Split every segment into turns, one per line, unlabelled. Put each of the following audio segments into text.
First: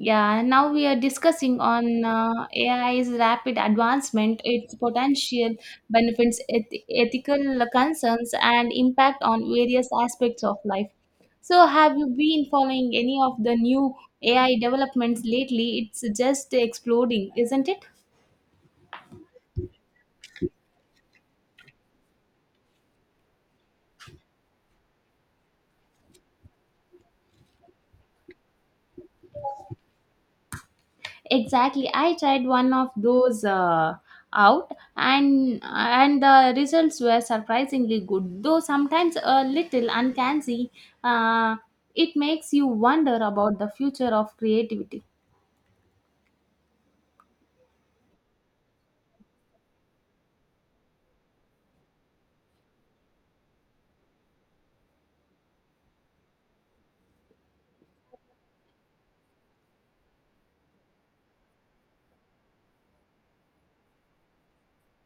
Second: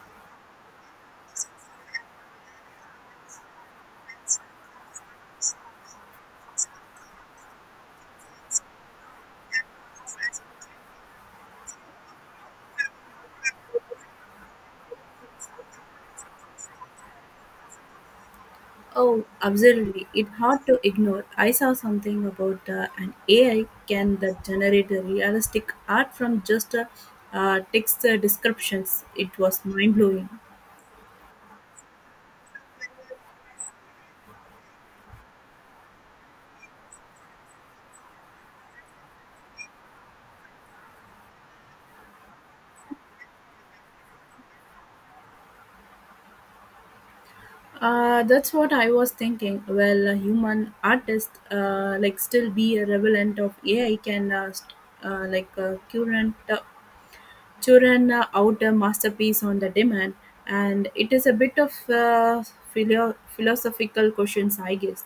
Yeah, now we are discussing on AI's rapid advancement, its potential benefits, ethical concerns, and impact on various aspects of life. So, have you been following any of the new AI developments lately? It's just exploding, isn't it?
Oh, absolutely. It's hard to ignore. I saw something about an AI can that generate a realistic art from just text descriptions. It was mind blowing.
Exactly. I tried one of those out and the results were surprisingly good, though sometimes a little uncanny. Uh, it makes you wonder about the future of creativity.
That's what I was thinking. Well, a human artist like still be a relevant of AI can current children out a masterpiece on the demand, and it is a bit of philosophical questions, I guess.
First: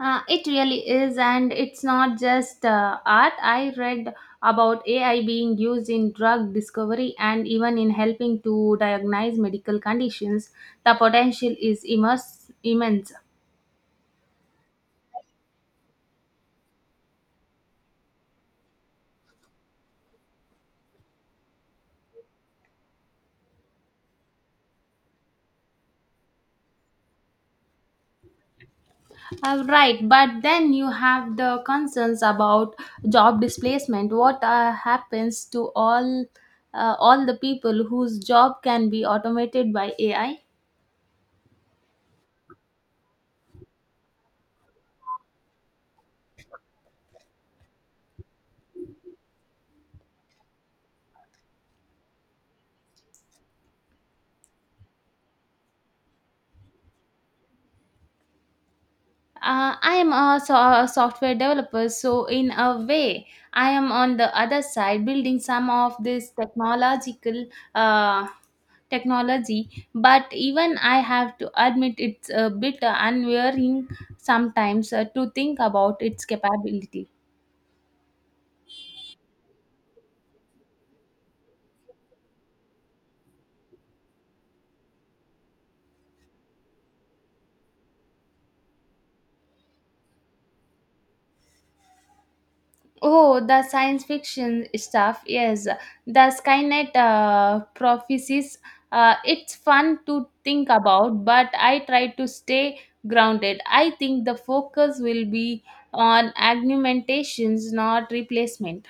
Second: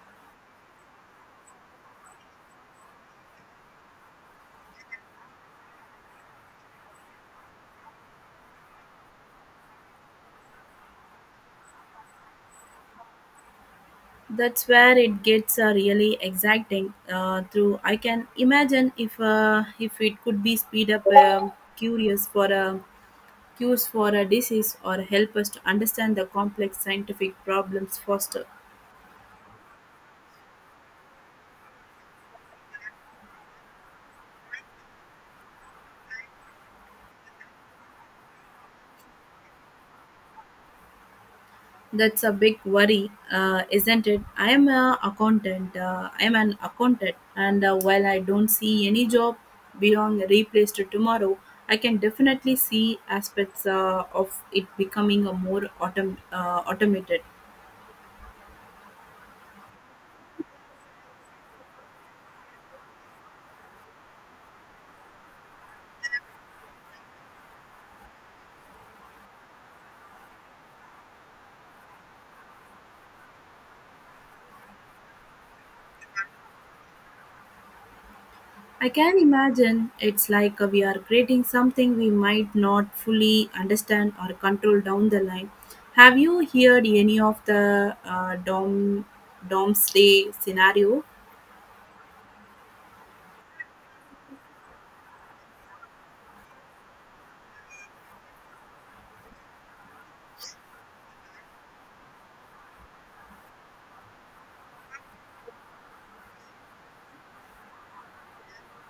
It really is, and it's not just art. I read about AI being used in drug discovery and even in helping to diagnose medical conditions. The potential is immense.
That's where it gets really exciting. Through I can imagine if it could be speed up curious for a cures for a disease or help us to understand the complex scientific problems faster.
Right, but then you have the concerns about job displacement. What happens to all all the people whose job can be automated by AI?
That's a big worry, isn't it? I am a accountant. I am an accountant, and while I don't see any job being replaced tomorrow, I can definitely see aspects of it becoming a more automated.
I am a software developer, so in a way, I am on the other side building some of this technological uh, technology. But even I have to admit it's a bit unwearing sometimes to think about its capability.
I can imagine it's like we are creating something we might not fully understand or control down the line. Have you heard any of the doomsday scenario?
Oh, the science fiction stuff, yes. The Skynet prophecies, it's fun to think about, but I try to stay grounded. I think the focus will be on augmentations, not replacement.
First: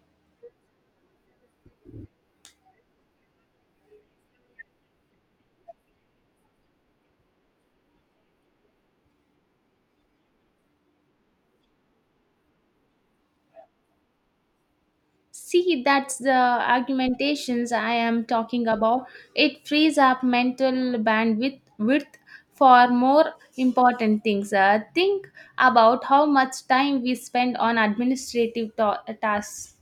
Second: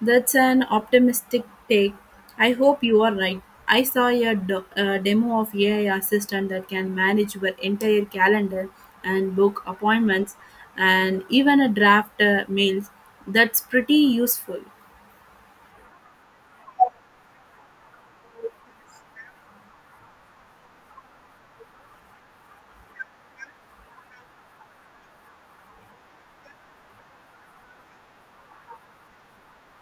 That's an optimistic take. I hope you are right. I saw a demo of AI assistant that can manage your entire calendar and book appointments and even a draft mails. That's pretty useful.
See, that's the argumentations I am talking about. It frees up mental bandwidth width for more important things. Think about how much time we spend on administrative tasks.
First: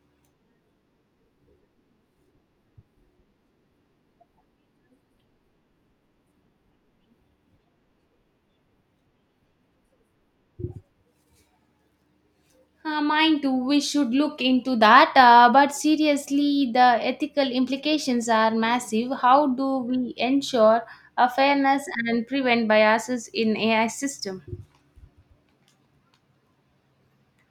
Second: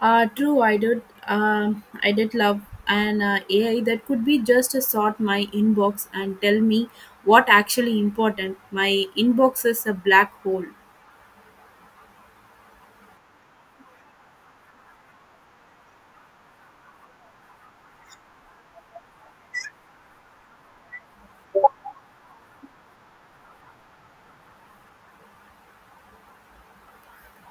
True, I did. I did love an AI that could be just to sort my inbox and tell me what actually important. My inbox is a black hole.
Mine too, we should look into that. But seriously, the ethical implications are massive. How do we ensure a fairness and prevent biases in AI system?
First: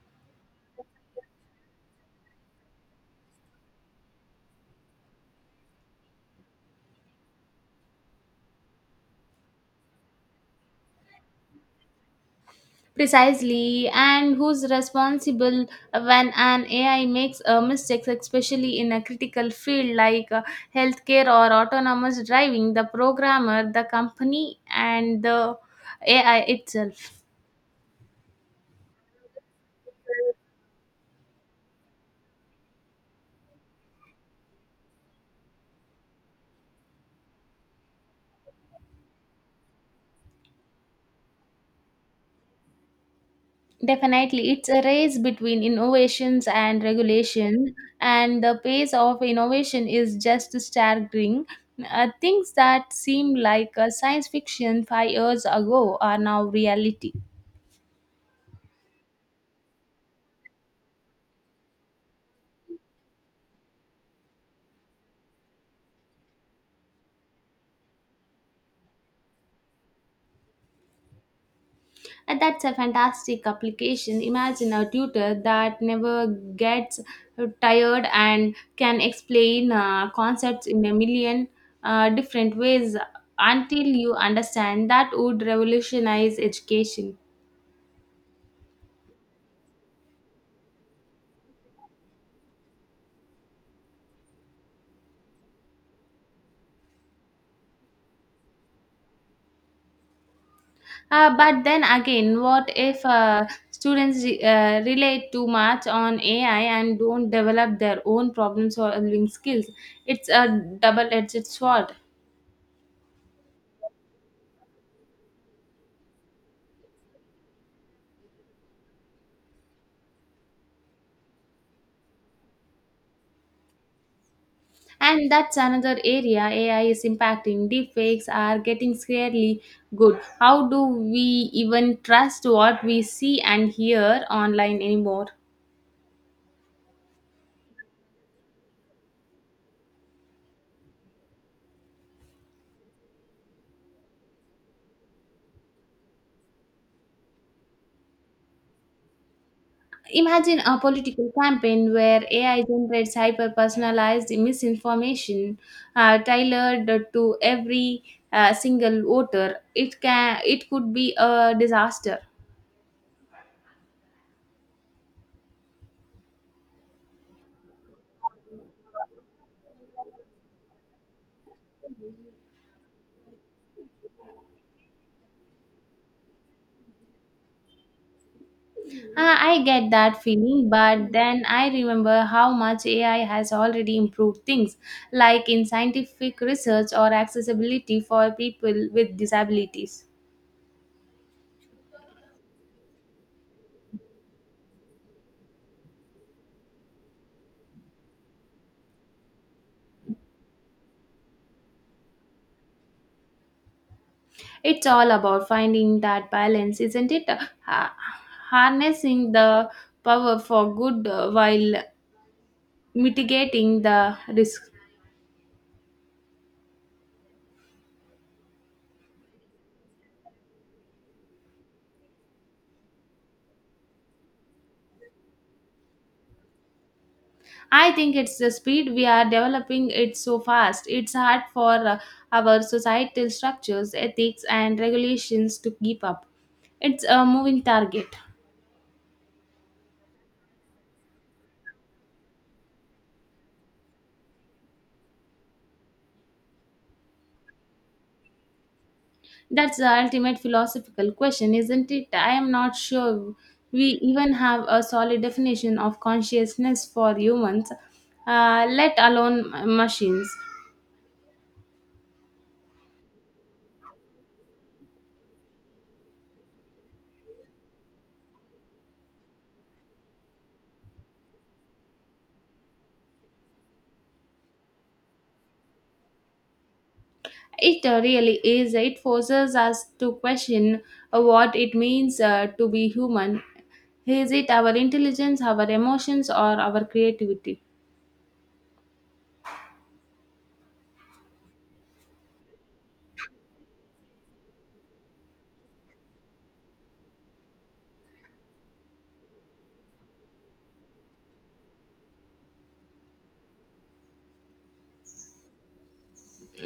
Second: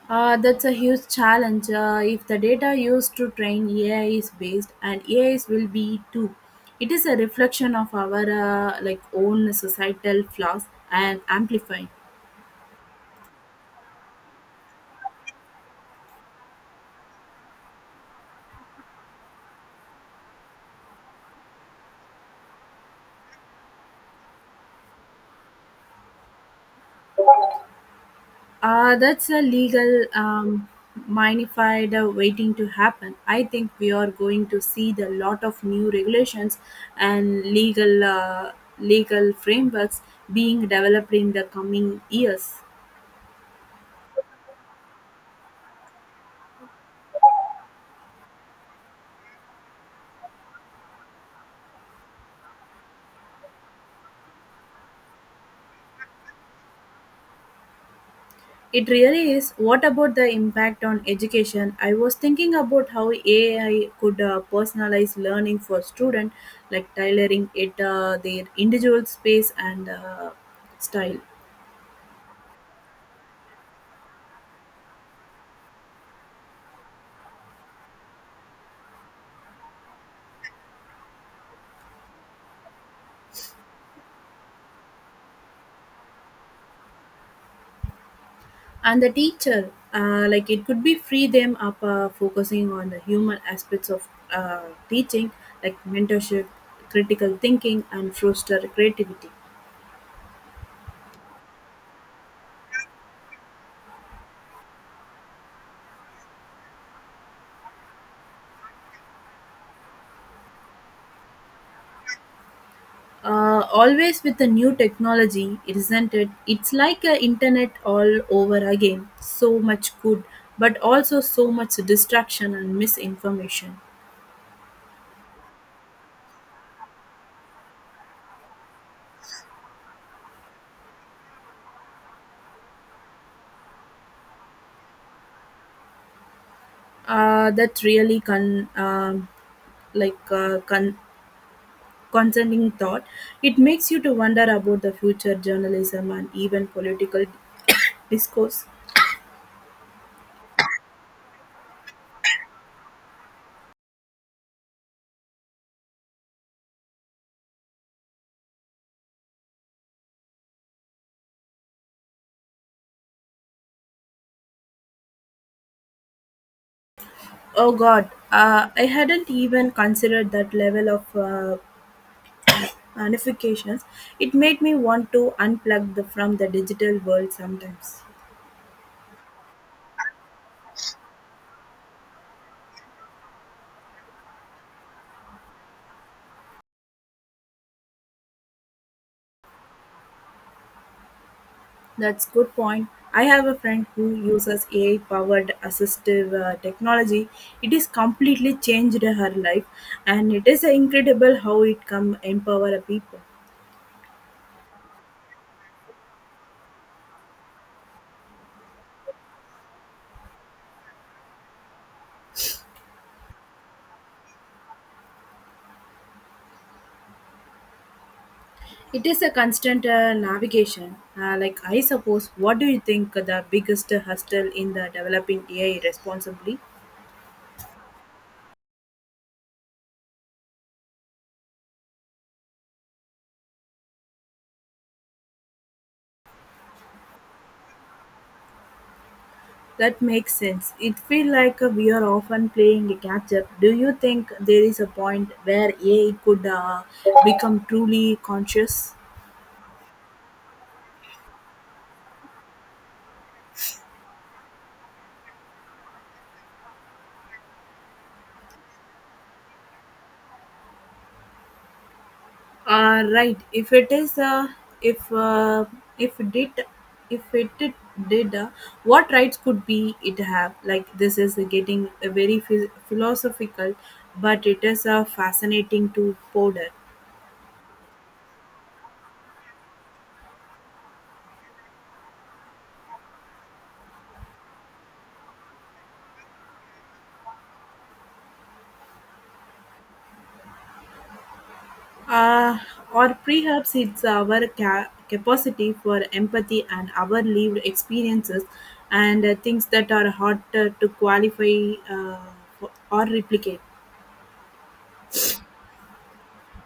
That's a huge challenge. If the data used to train AI is based, and AIs will be too, it is a reflection of our like own societal flaws and amplifying.
Precisely, and who's responsible when an AI makes a mistake, especially in a critical field like healthcare or autonomous driving? The programmer, the company, and the AI itself.
That's a legal minified waiting to happen. I think we are going to see the lot of new regulations and legal frameworks being developed in the coming years.
Definitely, it's a race between innovations and regulation, and the pace of innovation is just staggering. Things that seemed like science fiction 5 years ago are now reality.
It really is. What about the impact on education? I was thinking about how AI could personalize learning for students, like tailoring it their individual space and style.
And that's a fantastic application. Imagine a tutor that never gets tired and can explain concepts in a million different ways until you understand. That would revolutionize education.
And the teacher like it could be free them up focusing on the human aspects of uh, teaching like mentorship critical thinking and foster creativity.
But then again, what if students relate too much on AI and don't develop their own problem solving skills? It's a double edged sword.
Always with the new technology isn't it, it's like a internet all over again, so much good but also so much distraction and misinformation.
And that's another area AI is impacting. Deepfakes are getting scarily good. How do we even trust what we see and hear online anymore?
That really can like uh, con- concerning thought, it makes you to wonder about the future journalism and even political discourse.
Imagine a political campaign where AI generates hyper personalized misinformation tailored to every single voter. It could be a disaster.
Oh God, I hadn't even considered that level of ramifications. It made me want to unplug the, from the digital world sometimes.
I get that feeling, but then I remember how much AI has already improved things, like in scientific research or accessibility for people with disabilities.
That's good point. I have a friend who uses AI-powered assistive technology. It is completely changed her life, and it is incredible how it can empower a people.
It's all about finding that balance, isn't it? Ha- Harnessing the power for good while mitigating the risk.
It is a constant navigation. Like I suppose, what do you think the biggest hustle in the developing AI responsibly?
I think it's the speed we are developing it so fast. It's hard for our societal structures, ethics, and regulations to keep up. It's a moving target.
That makes sense. It feels like we are often playing a catch up. Do you think there is a point where AI could become truly conscious?
That's the ultimate philosophical question, isn't it? I am not sure we even have a solid definition of consciousness for humans, let alone machines.
Right. If it is, if uh, if did, if it did, What rights could be it have? Like this is getting a very philosophical, but it is fascinating to ponder.
It really is. It forces us to question what it means to be human. Is it our intelligence, our emotions, or our creativity?
Uh, or perhaps it's our capacity for empathy and our lived experiences and things that are hard to qualify or replicate.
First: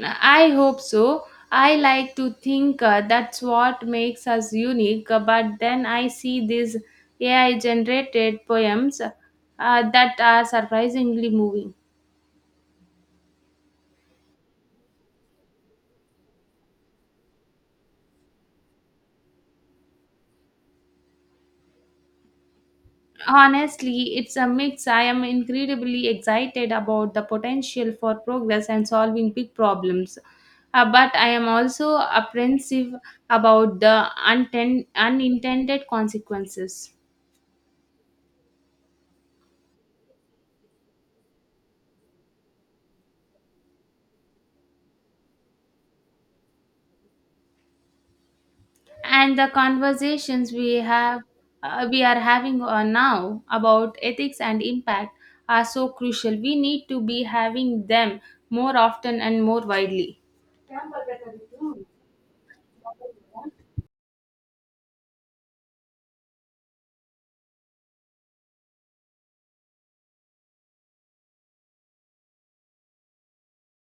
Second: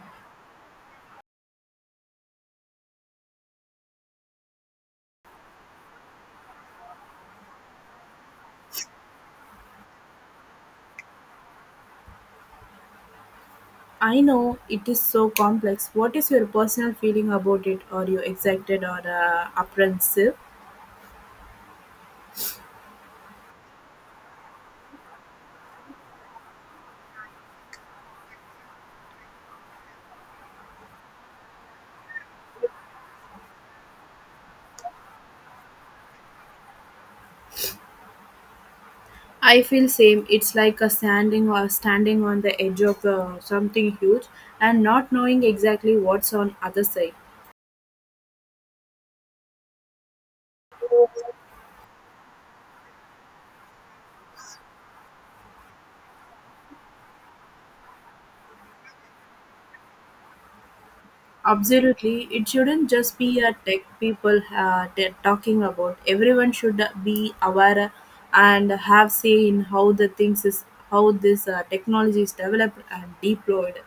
I hope so. I like to think that's what makes us unique, but then I see these AI generated poems that are surprisingly moving.
I know it is so complex. What is your personal feeling about it? Are you excited or apprehensive?
Honestly, it's a mix. I am incredibly excited about the potential for progress and solving big problems. But I am also apprehensive about the unintended consequences.
I feel same. It's like a standing or standing on the edge of something huge and not knowing exactly what's on other side.
And the conversations we are having now about ethics and impact are so crucial. We need to be having them more often and more widely.
Absolutely, it shouldn't just be a tech people they're talking about. Everyone should be aware and have say in how this technology is developed and deployed.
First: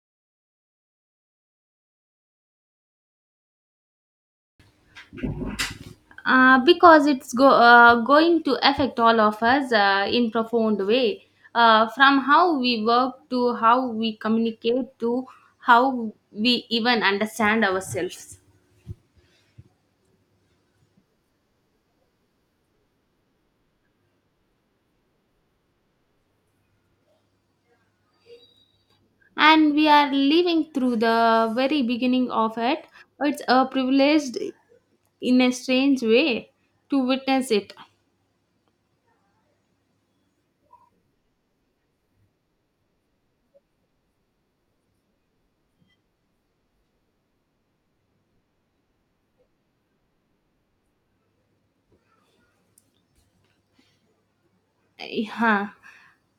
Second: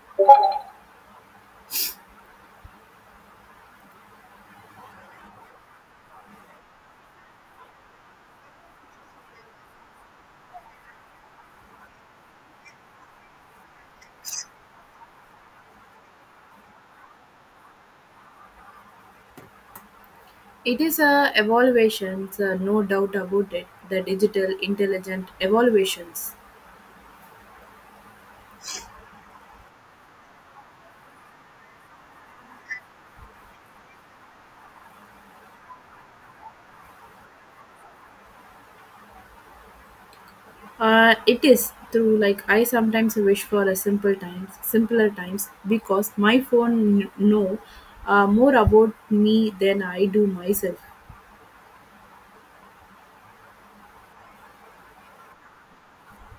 Because it's going to affect all of us in profound way from how we work to how we communicate to how we even understand ourselves.
It is a evaluations, no doubt about it. The digital intelligent evaluations.
And we are living through the very beginning of it. It's a privileged in a strange way to witness it.
It is through like I sometimes wish for simpler times because my phone know more about me than I do myself.
Yeah,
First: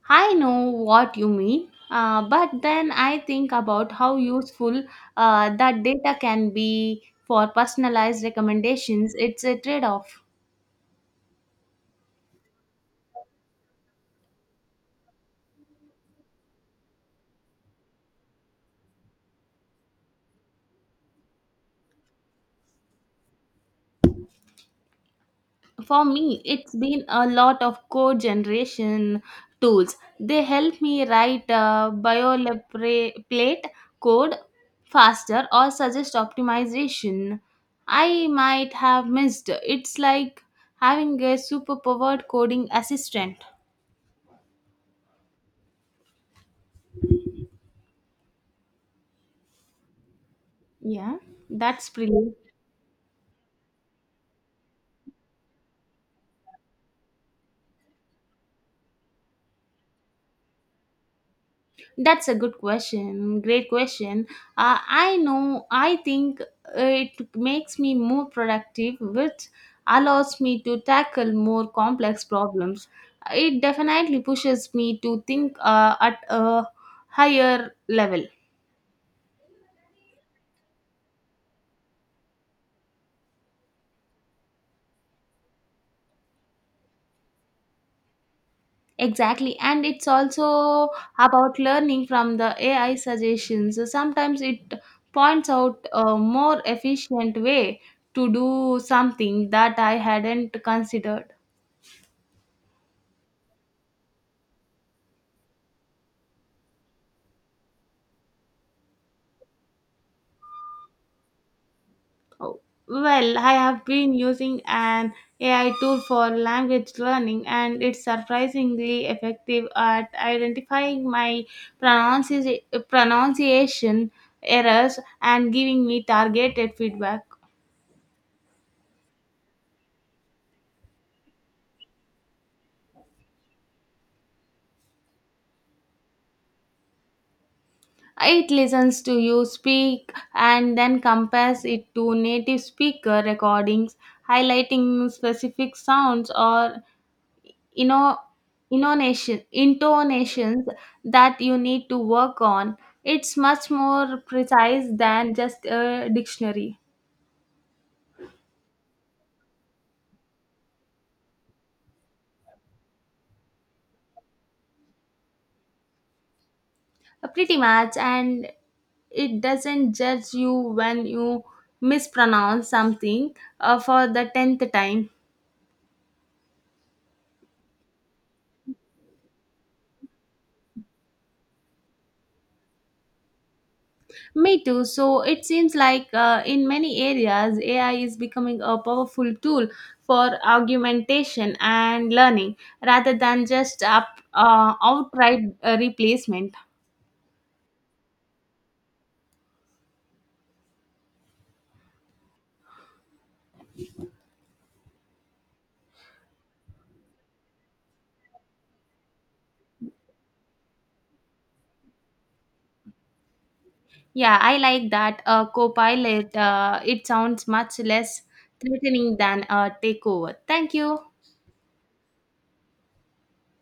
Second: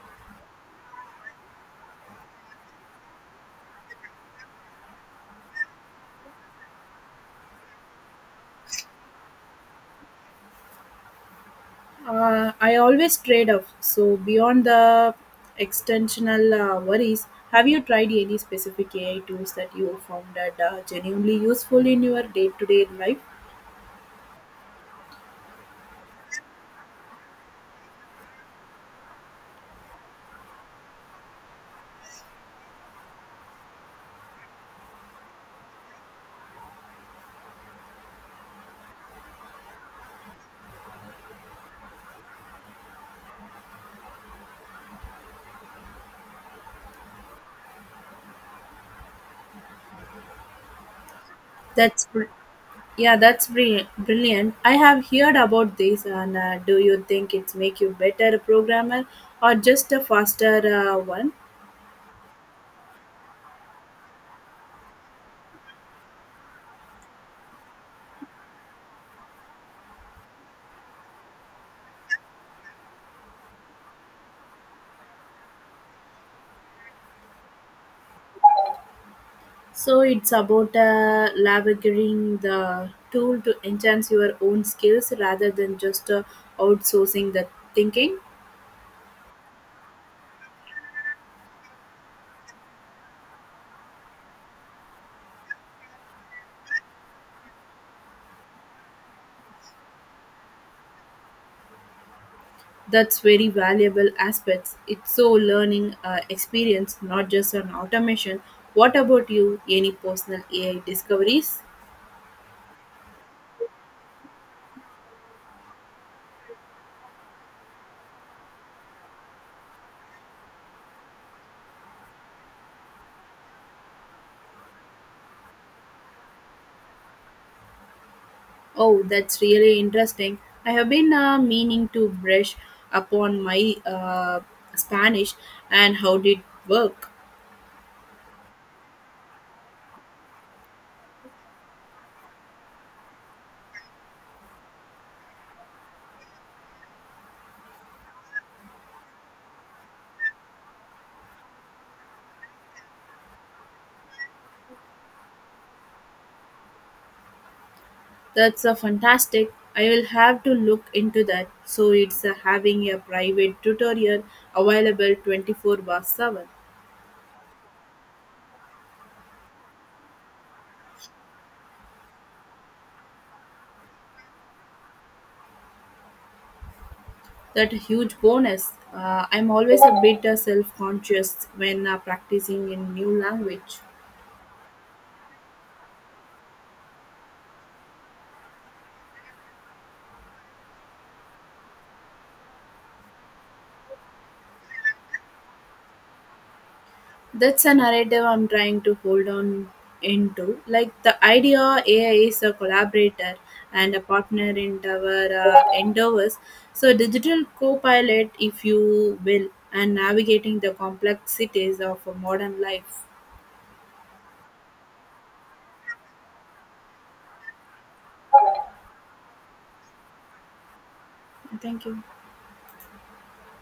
I know what you mean, but then I think about how useful that data can be for personalized recommendations. It's a trade off.
I always trade off. So beyond the extensional worries, have you tried any specific AI tools that you found that genuinely useful in your day-to-day life?
For me, it's been a lot of code generation tools. They help me write boilerplate code faster or suggest optimization I might have missed. It's like having a superpowered coding assistant. Yeah, that's
That's br-
brilliant.
yeah, that's brilliant. I have heard about this, and do you think it's make you better programmer or just a faster one?
That's a good question. Great question. I think it makes me more productive, which allows me to tackle more complex problems. It definitely pushes me to think at a higher level.
So it's about leveraging the tool to enhance your own skills rather than just outsourcing the thinking.
Exactly, and it's also about learning from the AI suggestions. Sometimes it points out a more efficient way to do something that I hadn't considered.
That's very valuable aspects. It's so learning experience, not just an automation. What about you? Any personal AI discoveries?
Oh, well, I have been using an AI tool for language learning, and it's surprisingly effective at identifying my pronunci- pronunciation errors and giving me targeted feedback.
Oh, that's really interesting. I have been meaning to brush upon my Spanish and how did work.
It listens to you speak and then compares it to native speaker recordings, highlighting specific sounds or inno- intonations that you need to work on. It's much more precise than just a dictionary.
That's fantastic. I will have to look into that. So it's having a private tutorial available 24/7.
Pretty much, and it doesn't judge you when you mispronounce something for the tenth time.
That huge bonus. I'm always a bit self-conscious when practicing in new language.
Me too. So it seems like in many areas, AI is becoming a powerful tool for augmentation and learning rather than just outright replacement.
That's a narrative I'm trying to hold on into. Like the idea AI is a collaborator and a partner in our endeavors. So, digital co pilot, if you will, and navigating the complexities of a modern life.
Yeah, I like that Copilot. It sounds much less threatening than a takeover. Thank you.
Thank you.